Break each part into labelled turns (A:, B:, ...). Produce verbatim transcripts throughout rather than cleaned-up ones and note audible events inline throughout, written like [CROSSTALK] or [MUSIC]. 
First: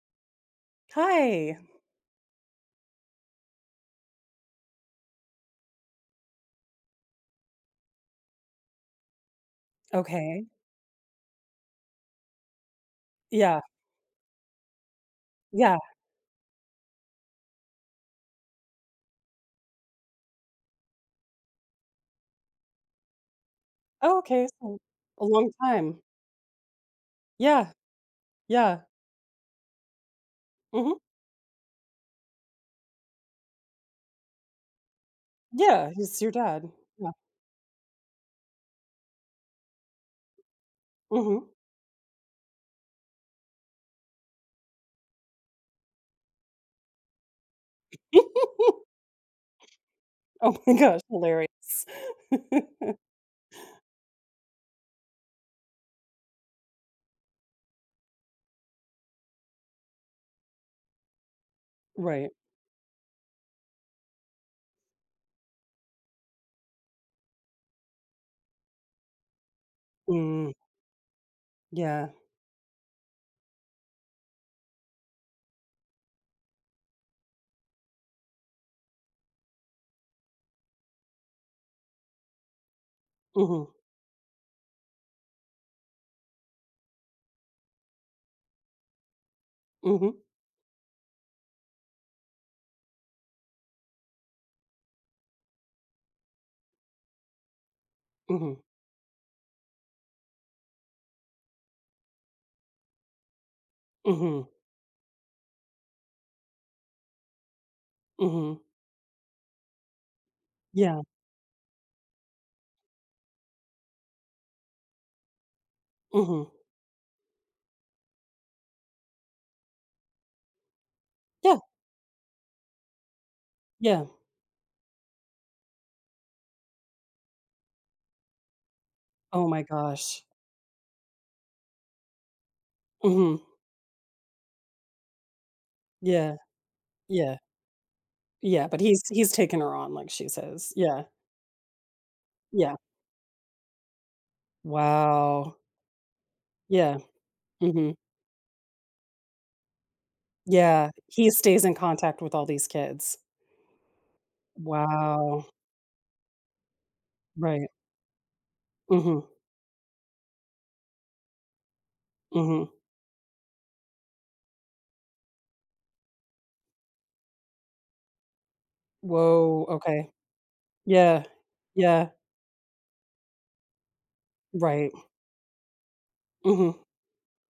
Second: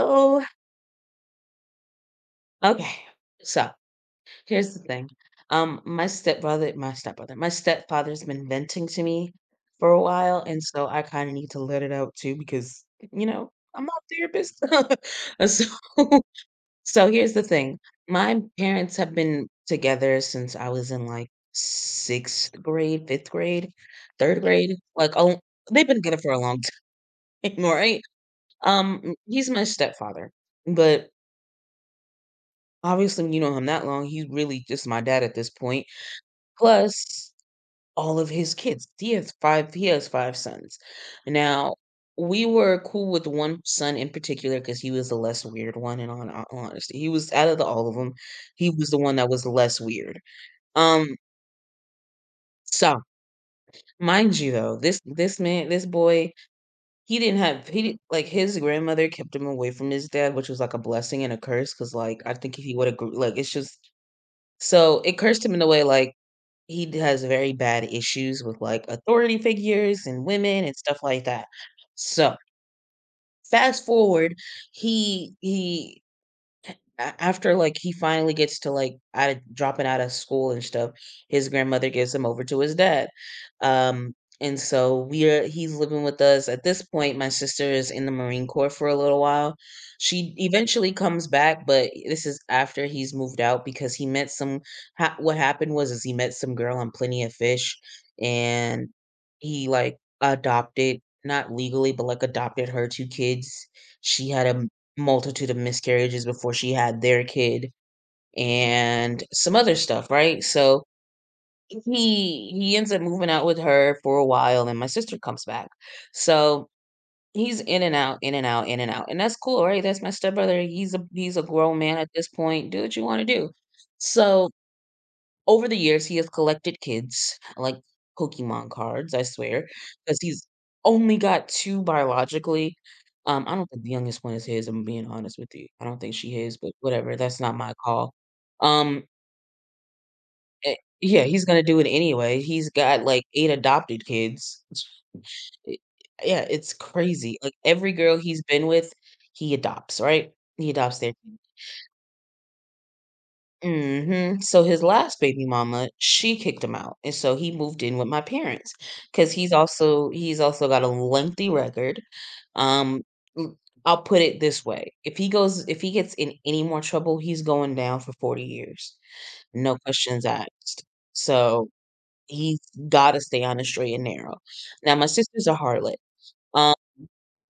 A: Oh,
B: Hi.
A: okay. So here's the thing. Um, my stepbrother, my stepbrother, my stepfather's been venting to me for a while,
B: Okay.
A: and so I kind of need to let it out too because you know
B: Yeah.
A: I'm not a therapist. [LAUGHS] Uh, so,
B: Yeah.
A: [LAUGHS] so here's the thing. My parents have been together since I was in like sixth grade, fifth grade,
B: Oh,
A: third
B: okay,
A: grade.
B: so
A: Like,
B: a
A: oh,
B: long
A: they've been
B: time.
A: together for a long [LAUGHS] time,
B: Yeah.
A: all right?
B: Yeah.
A: Um, he's my stepfather,
B: Mhm.
A: but obviously, when you know him that long, he's really just my dad at this point, point.
B: Yeah, he's your dad. Yeah.
A: Plus all of his kids. He has five he has five sons.
B: Mhm.
A: Now, we were cool with one son in particular because he was the less weird one in all ho all honesty. He was out of the all of them. He was the
B: [LAUGHS]
A: one that was the less weird.
B: Oh my gosh,
A: Um,
B: hilarious. [LAUGHS]
A: so, Mind you though, this this man this boy, he didn't have he didn't like, his grandmother kept him away from his dad, which was, like, a blessing and a curse. Cause like,
B: Right.
A: I think if he woulda grew like, it's just so it cursed him in a way, like, he d has very bad issues with, like, authority figures and
B: Mm,
A: women and stuff like that.
B: yeah.
A: So, fast forward, he he a- after like he finally gets to like out of dropping out of school and stuff, his grandmother gives him over to his dad.
B: Mhm.
A: Um, and so we are he's living with us. At this point, my sister is in the Marine Corps for a little while.
B: Mhm.
A: She eventually comes back, but this is after he's moved out because he met some ha- what happened was is he met some girl on Plenty of Fish
B: Mhm.
A: and he like adopted, not legally but like adopted her two kids. She had
B: Mhm.
A: a multitude of miscarriages before she had their kid
B: Mhm.
A: and some other stuff, right? So
B: Yeah.
A: he he ends up moving out with her for a while and my sister comes back.
B: Mhm.
A: So he's in and out, in and out, in and out. And that's cool, right? That's my stepbrother. He's a he's a
B: Yeah.
A: grown man at this point. Do what you want to do.
B: Yeah.
A: So over the years, he has collected kids, like Pokemon cards, I
B: Oh my
A: swear, because
B: gosh.
A: he's only got two biologically.
B: Mhm.
A: Um, I don't think the youngest one is his, I'm being honest with you. I don't think
B: Yeah.
A: she is, but whatever,
B: Yeah.
A: that's not my call.
B: Yeah, but he's
A: Um,
B: he's taking her on like she's his.
A: eh
B: Yeah.
A: yeah, he's gonna do it anyway. He's
B: Yeah.
A: got, like, eight adopted kids.
B: Wow.
A: Eh yeah, it's
B: Yeah.
A: crazy. Like, every
B: Mhm.
A: girl he's been with, he adopts, right? He
B: Yeah,
A: adopts their
B: he stays in contact with all these kids.
A: mhm. So his last baby
B: Wow.
A: mama, she kicked him out, and so he
B: Right.
A: moved in with my parents.
B: Mhm,
A: Cause he's also he's also got a lengthy record.
B: mhm.
A: Um, l- I'll put it this way: if he goes, if he gets in any more trouble, he's going down for forty years,
B: Whoa,
A: no
B: okay.
A: questions asked.
B: Yeah.
A: So
B: Yeah,
A: he's got to stay on the straight and narrow.
B: right.
A: Now, my sister's a harlot.
B: Mhm.
A: Um,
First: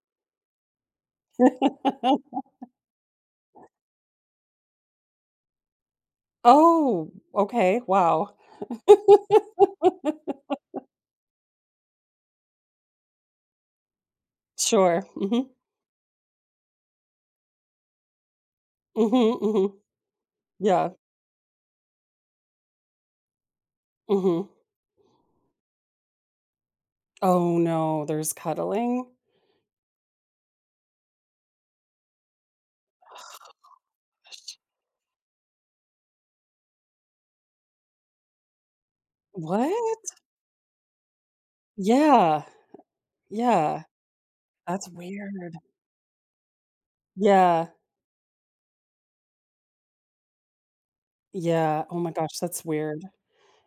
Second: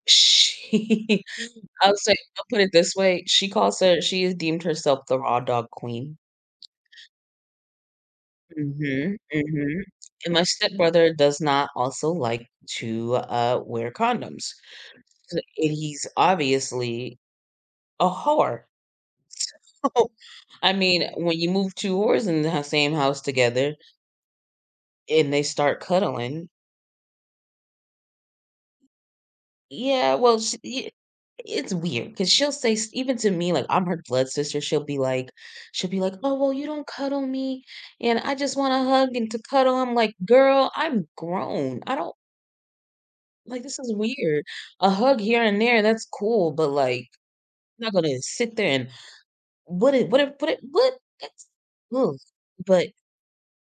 A: she, [LAUGHS] I'll say, I'll
B: [LAUGHS]
A: put it this way: she calls her, she has deemed herself the raw dog queen.
B: Oh, okay, wow.
A: Mhm, mhm, and my stepbrother does not also like to, uh, wear condoms,
B: Sure.
A: so
B: Mhm.
A: and he's obviously a whore.
B: Mhm, mhm.
A: [LAUGHS] I
B: Yeah.
A: mean, when you move two whores in the same house together
B: Mhm.
A: and they start cuddling,
B: Oh, no, there's cuddling?
A: yeah, well, sh y it's weird 'cause she'll say s even to me, like, I'm her blood
B: Sh-
A: sister, she'll be like she'll be like, "Oh, well, you don't cuddle me, and I just wanna hug and to cuddle." I'm
B: What?
A: like, "Girl, I'm grown. I don't
B: Yeah,
A: like, this
B: yeah,
A: is weird.
B: that's
A: A hug here
B: weird.
A: and there, that's cool, but, like,
B: Yeah,
A: I'm not gonna sit there and what it what it what it what?" That's
B: yeah, oh my
A: ugh.
B: gosh, that's
A: But
B: weird.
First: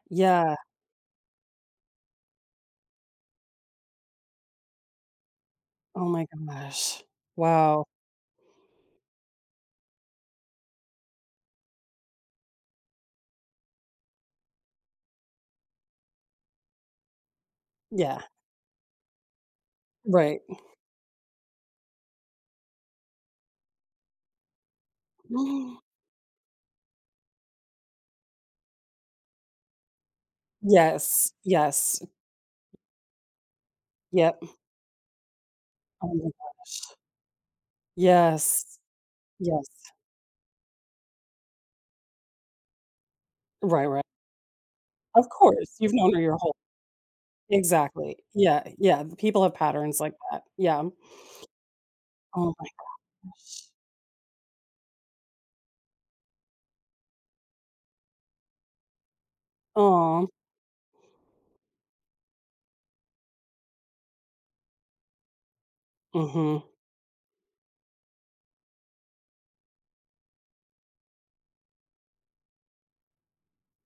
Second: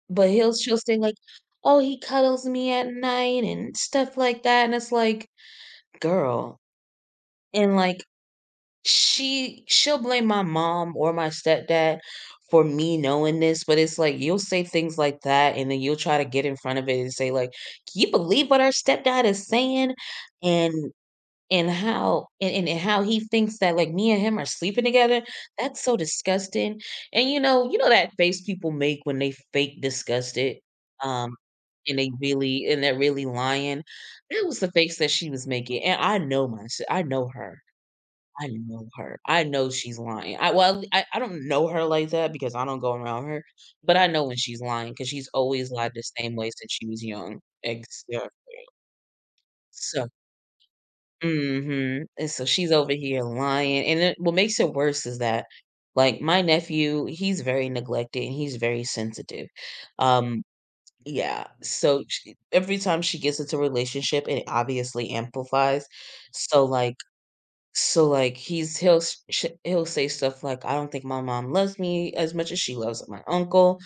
A: but he'll
B: Yeah,
A: she'll say, like, "Oh, he cuddles me at night," and stuff like that, and it's like,
B: oh my
A: "Girl."
B: gosh.
A: And,
B: Wow.
A: like, she she'll blame my mom or my stepdad for me knowing this, but it's like, you'll say things like that, and then you'll try to get in front of it and say, like, "Can you
B: Yeah,
A: believe what our stepdad is saying?"
B: right.
A: And and how and, and and how he thinks that like me and him are sleeping together,
B: [GASPS]
A: that's
B: Mm.
A: so disgusting. And you know, you know that face people make when they fake disgusted,
B: Yes,
A: um and
B: yes,
A: they really and they're really lying.
B: yep.
A: That was the face that she was making, and
B: Oh
A: i
B: my
A: know my s-
B: gosh.
A: I know her. i
B: Yes,
A: know her I
B: yes.
A: know she's lying. i well i, I don't know her like that because I don't go around her,
B: Right,
A: but
B: right.
A: I know when she's lying because
B: Of
A: she's always
B: course,
A: lied
B: you've
A: the
B: known her
A: same
B: your
A: way
B: whole.
A: since she was young. Ex-
B: Exactly.
A: yeah.
B: Yeah, yeah, people have patterns
A: So
B: like that. Yeah.
A: mhm, and so
B: Oh my
A: she's over here
B: gosh.
A: lying, and it what makes it worse is that, like, my nephew, he's very neglected and he's very sensitive.
B: Aw.
A: Um, yeah, so sh every time she gets into a relationship, it obviously amplifies.
B: Mhm.
A: So, like, so, like, he's he'll s sh he'll say stuff like, "I don't think my mom loves me as much as she loves my uncle.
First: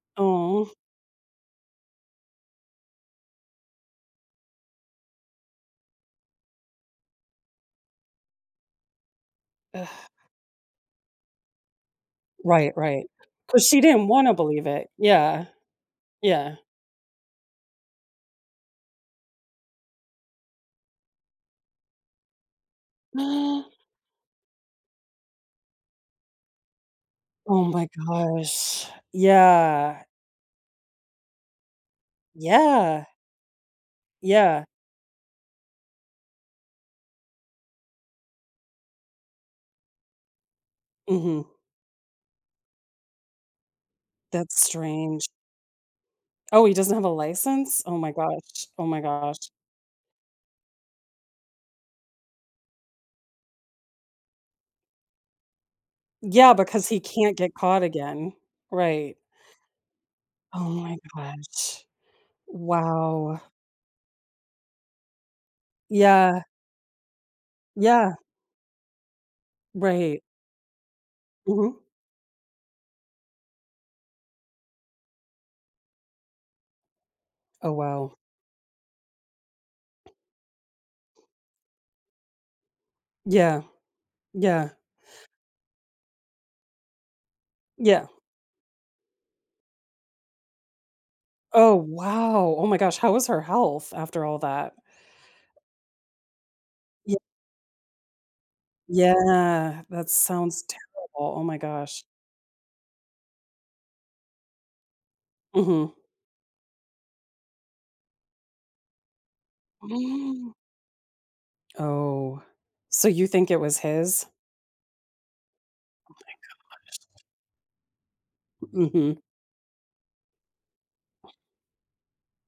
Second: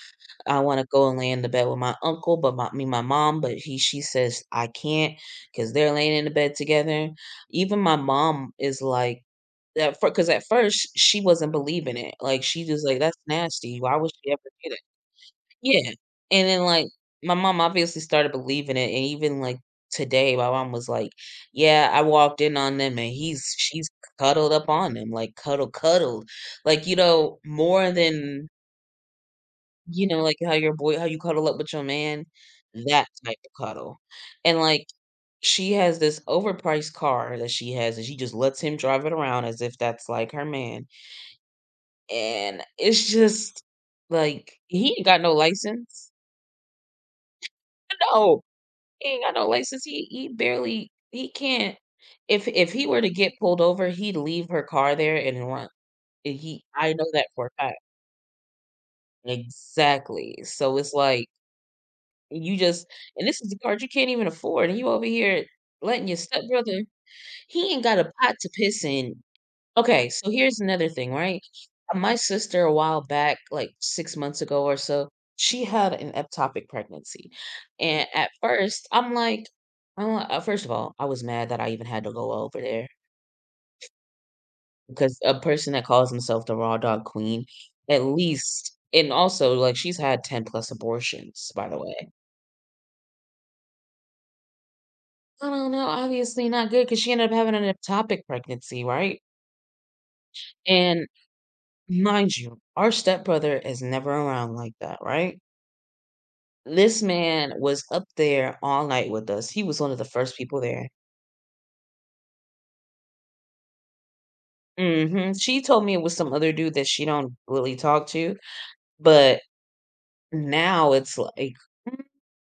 A: I
B: Aw.
A: wanna go and lay in the bed with my uncle, but my me, my mom, but he she says I can not because 'cause they're laying in the bed together." Even my mom is like that.
B: Ugh.
A: Because at first she wasn't believing it. Like, she
B: Right,
A: just like,
B: right.
A: "That's
B: Because
A: nasty.
B: she
A: Why
B: didn't
A: would she
B: wanna
A: ever
B: believe
A: do that?"
B: it. Yeah,
A: Yeah, and
B: yeah.
A: then, like, my mom obviously started believing it, and even, like, today, my mom was like, "Yeah, I walked in on them, and he's she's
B: [GASPS]
A: cuddled up on him, like, cuddle, cuddled." Like, you know,
B: Oh my
A: more than,
B: gosh. Yeah,
A: you know, like, how your boy how you cuddle up with your man,
B: yeah,
A: that type of cuddle, and,
B: yeah.
A: like, she has this overpriced car that she has, and she just lets him drive it around as if that's, like, her man,
B: Mhm.
A: and it's just, like,
B: That's
A: he ain't got
B: strange.
A: no license.
B: Oh, he doesn't have a license? Oh my
A: No.
B: gosh. Oh my
A: He ain't got
B: gosh.
A: no license. He he barely he can't if if he were to get pulled over, he'd leave her car there and run. And
B: Yeah,
A: he
B: because
A: I
B: he
A: know that
B: can't
A: for a
B: get
A: fact.
B: caught again. Right.
A: Exactly.
B: Oh
A: So it's
B: my
A: like
B: gosh.
A: you just and this
B: Wow.
A: is the card you can't even afford, and you over here letting your
B: Yeah.
A: stepbrother, he ain't got a
B: Yeah.
A: pot to piss in. Okay,
B: Right.
A: so here's another thing, right?
B: Mhm.
A: Uh, My sister, a while back, like six months ago or so, she had an ectopic pregnancy.
B: Oh,
A: And
B: wow.
A: at first, I'm like, I'm like- uh, first of all, I was mad that I even had to go over there
B: Yeah. Yeah.
A: because a person that calls himself the raw dog queen, at
B: Yeah.
A: least, and also, like, she's had ten plus abortions, by
B: Oh,
A: the way.
B: wow. Oh my gosh. How was her health after all that?
A: I don't know, obviously not good because she
B: Yeah.
A: ended up having an ectopic pregnancy, right?
B: Yeah. That sounds
A: And
B: terrible. Oh my gosh.
A: mind you, our stepbrother is never around like that, right?
B: Mhm.
A: This man was up there all night with us. He was one of the first
B: [GASPS]
A: people there.
B: Oh. So you think it was his?
A: Mhm. She told me it was some other dude that she don't really talk to,
B: Mhm.
A: but now it's like,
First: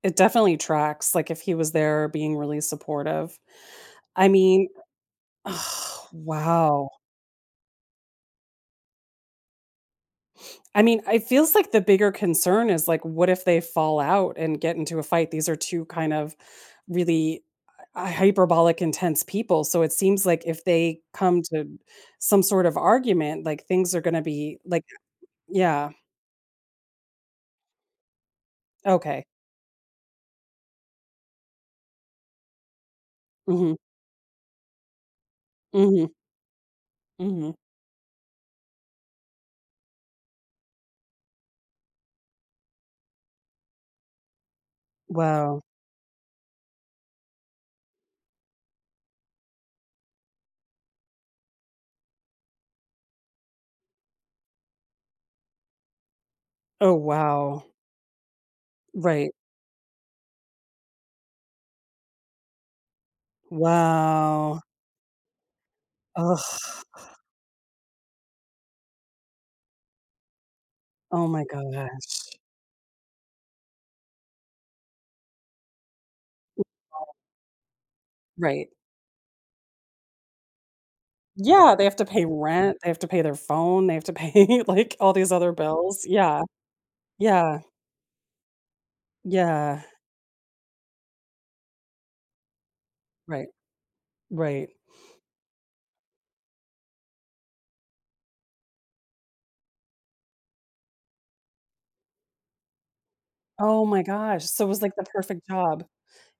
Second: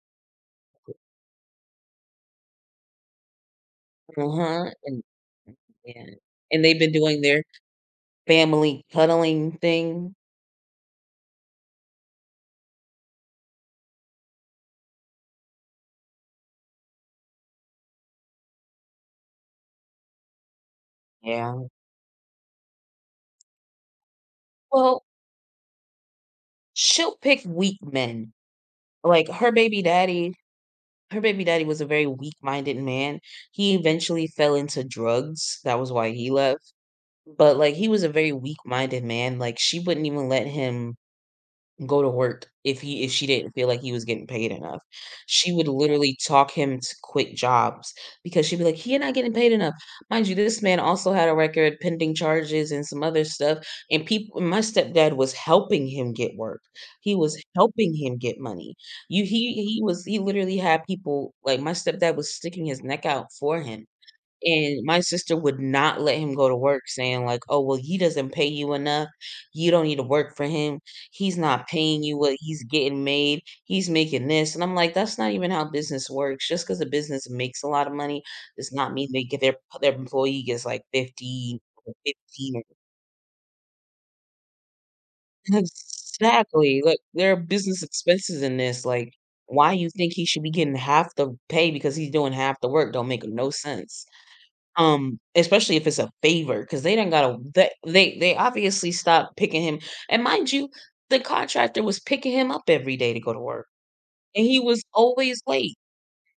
B: It definitely tracks, like, if he was there being really supportive. I
A: uh-huh,
B: mean,
A: and yeah,
B: oh,
A: and they've
B: wow.
A: been doing their family cuddling thing.
B: I mean, it feels like the bigger concern is, like, what if they fall out and get into a fight? These are two kind of really, uh, hy hyperbolic intense people, so it seems like if they come
A: Yeah.
B: to some sort of argument, like, things are gonna be like,
A: Well,
B: yeah,
A: she'll pick weak men.
B: okay.
A: Like her baby daddy Her baby daddy was a very weak-minded man. He
B: Mhm,
A: eventually fell into drugs. That was
B: mhm,
A: why he left.
B: mhm.
A: But, like, he was a very weak-minded man, like, she wouldn't even let him go to work if he if she didn't feel like he was getting paid enough. She
B: Wow.
A: would literally talk him to quit jobs because she'd be like, "He not getting paid enough." Mind you, this man also had a record, pending charges, and some other stuff, and people, my stepdad was helping him get work.
B: Oh,
A: He was
B: wow.
A: helping him get money. You
B: Right.
A: he he was he literally had people like, my stepdad was sticking his neck out for him.
B: Wow.
A: And my sister would not let him go
B: Ugh.
A: to work saying like, "Oh, well, he doesn't pay you enough. You don't need to work for him.
B: Oh
A: He's
B: my
A: not paying you
B: gosh.
A: what he's getting made. He's making this." And I'm like, "That's not even how business works. Just because a business makes a lot of money
B: Right.
A: does not mean they get their their employee gets like fifty
B: Yeah, they
A: or
B: have to pay
A: fifteen."
B: rent, they have to pay their phone, they have to pay, [LAUGHS] like, all these other bills.
A: [LAUGHS]
B: Yeah.
A: Exactly. Look, there are
B: Yeah.
A: business expenses in this. Like, why
B: Yeah.
A: you think he should be getting half the pay because he's doing half the work don't make
B: Right.
A: no sense.
B: Right.
A: Um, especially if it's a favor, because they didn't gotta they they they obviously stopped picking him, and mind you, the contractor was picking him up every day to go to work,
B: Oh my
A: and
B: gosh.
A: he
B: So it was
A: was
B: like the
A: always
B: perfect
A: late.
B: job.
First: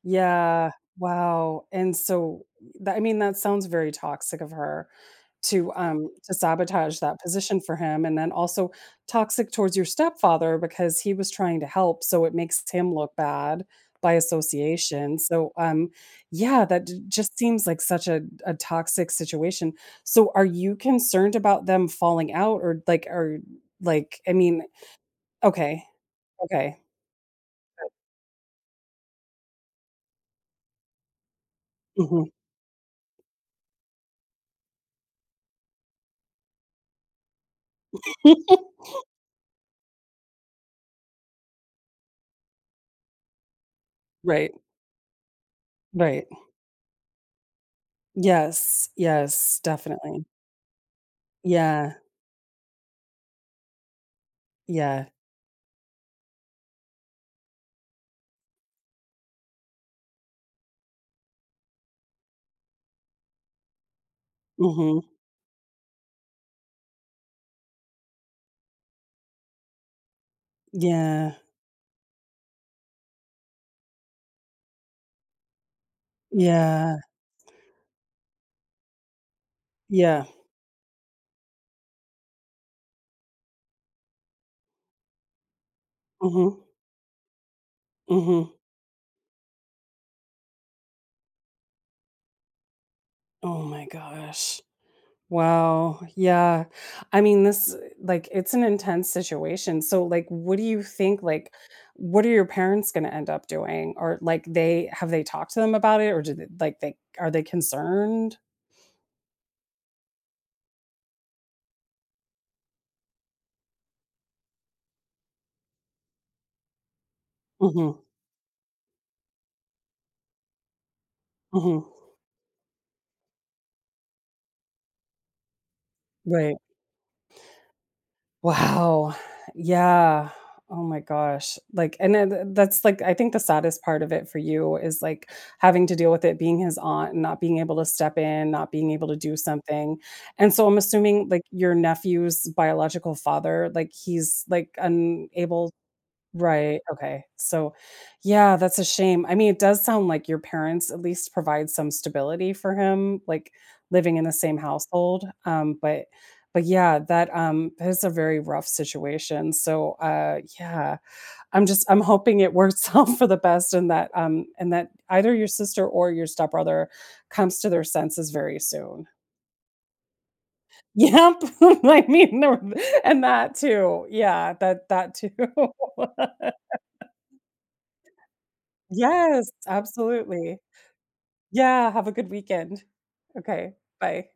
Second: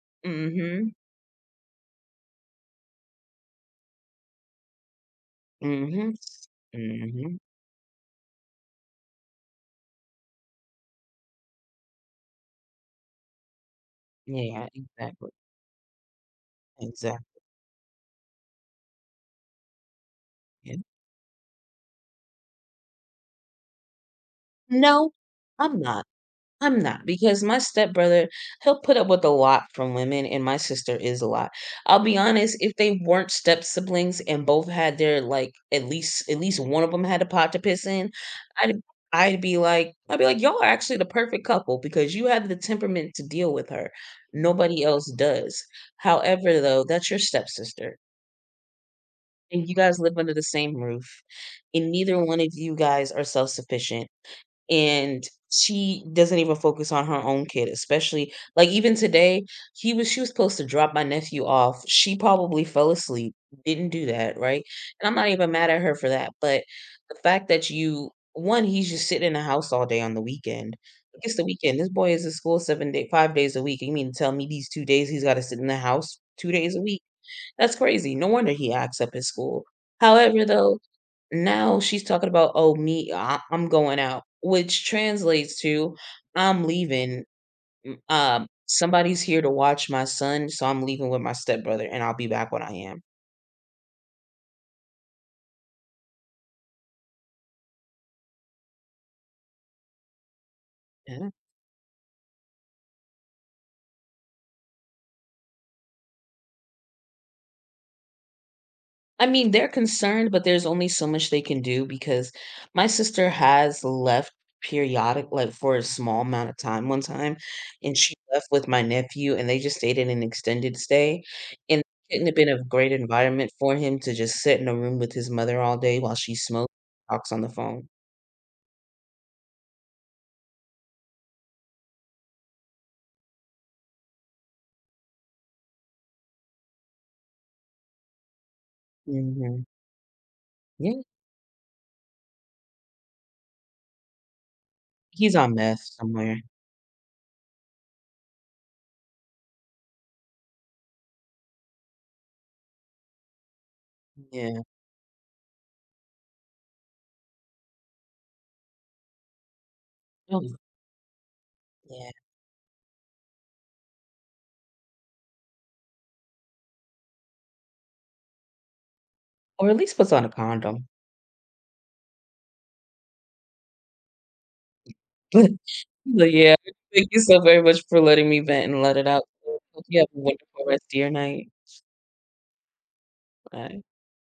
B: Yeah,
A: Mhm,
B: wow, and so that, I mean, that sounds very toxic of her to,
A: mhm,
B: um, to sabotage that
A: mhm.
B: position for him, and then also toxic towards your stepfather because he was trying to help, so it makes him look bad by
A: Yeah,
B: association,
A: exactly,
B: so, um, yeah, that j just
A: exactly.
B: seems like such a a toxic situation. So are you
A: Yeah.
B: concerned about them falling out or, like or, like, I mean,
A: No, I'm
B: okay,
A: not.
B: okay.
A: I'm not because my stepbrother, he'll put up with a lot from women, and my sister is a lot. I'll be
B: Mhm.
A: honest, if they weren't step siblings and both had their like at least at least one of them had a pot to piss in, I'd
B: [LAUGHS]
A: I'd be like I'd be like, y'all are actually the perfect couple because you have the temperament to deal with her.
B: Right,
A: Nobody else does.
B: right.
A: However, though, that's your stepsister.
B: Yes, yes,
A: And you guys live
B: definitely.
A: under the same roof. And
B: Yeah,
A: neither one of you guys are self sufficient,
B: yeah.
A: and she doesn't even focus on her own kid, especially like even today, he was she was supposed to drop my nephew off. She probably fell asleep, didn't do that, right?
B: Mhm.
A: And I'm not even mad at her for that, but the fact that you one, he's just sitting in the house all day on the weekend. Like,
B: Yeah,
A: it's the weekend. This boy is at school seven day, five days a week. You mean to tell me these two days he's got to sit in the house two days a
B: yeah,
A: week? That's crazy. No wonder he acts up at school.
B: yeah.
A: However, though, now she's talking about, "Oh, me, I I'm going out," which translates to,
B: Mhm,
A: "I'm leaving. M Um,
B: mhm.
A: somebody's here to watch my son, so I'm leaving with my stepbrother, and I'll be back when I am."
B: Oh my gosh. Wow, yeah. I mean, this, like, it's an intense situation, so, like, what do you think, like, what are your parents gonna end up doing? Or, like, they have they talked to them about it, or do they like, they are they concerned?
A: I mean, they're concerned, but there's only so much they can do because my sister has left periodic like for a small amount of time one time,
B: Mhm,
A: and she left with my nephew, and they just stayed in an extended stay, and
B: mhm.
A: it couldn't have been a great environment for him to just sit in a room with his mother all day while she
B: Right.
A: smokes, talks on the phone.
B: Wow. Yeah. Oh my gosh. Like, and then that's like, I think the saddest part of it for you is like having to deal with it being his aunt and not being able to step in, not being able to do
A: Mhm.
B: something. And so I'm
A: Yeah,
B: assuming like your nephew's biological father, like he's like
A: he's on
B: unable.
A: meth somewhere.
B: Right, okay. So, yeah, that's a shame. I mean, it does sound like your parents at least provide some stability for him, like, living in the same
A: Yeah.
B: household, um, but but, yeah, that, um, that is a very rough situation, so, uh,
A: Oh,
B: yeah, I'm just I'm
A: yeah.
B: hoping it works [LAUGHS] out for the best and that, um and that either your sister or your stepbrother comes to their senses very soon.
A: Or at least puts on a condom.
B: Yep, [LAUGHS] I mean, there and that too. Yeah, that that too.
A: [LAUGHS] But yeah,
B: [LAUGHS]
A: thank you so very much for letting me vent and let it out.
B: Yes,
A: Hope you have a
B: absolutely.
A: wonderful rest of your night.
B: Yeah, have a good weekend. Okay,
A: Bye.
B: bye.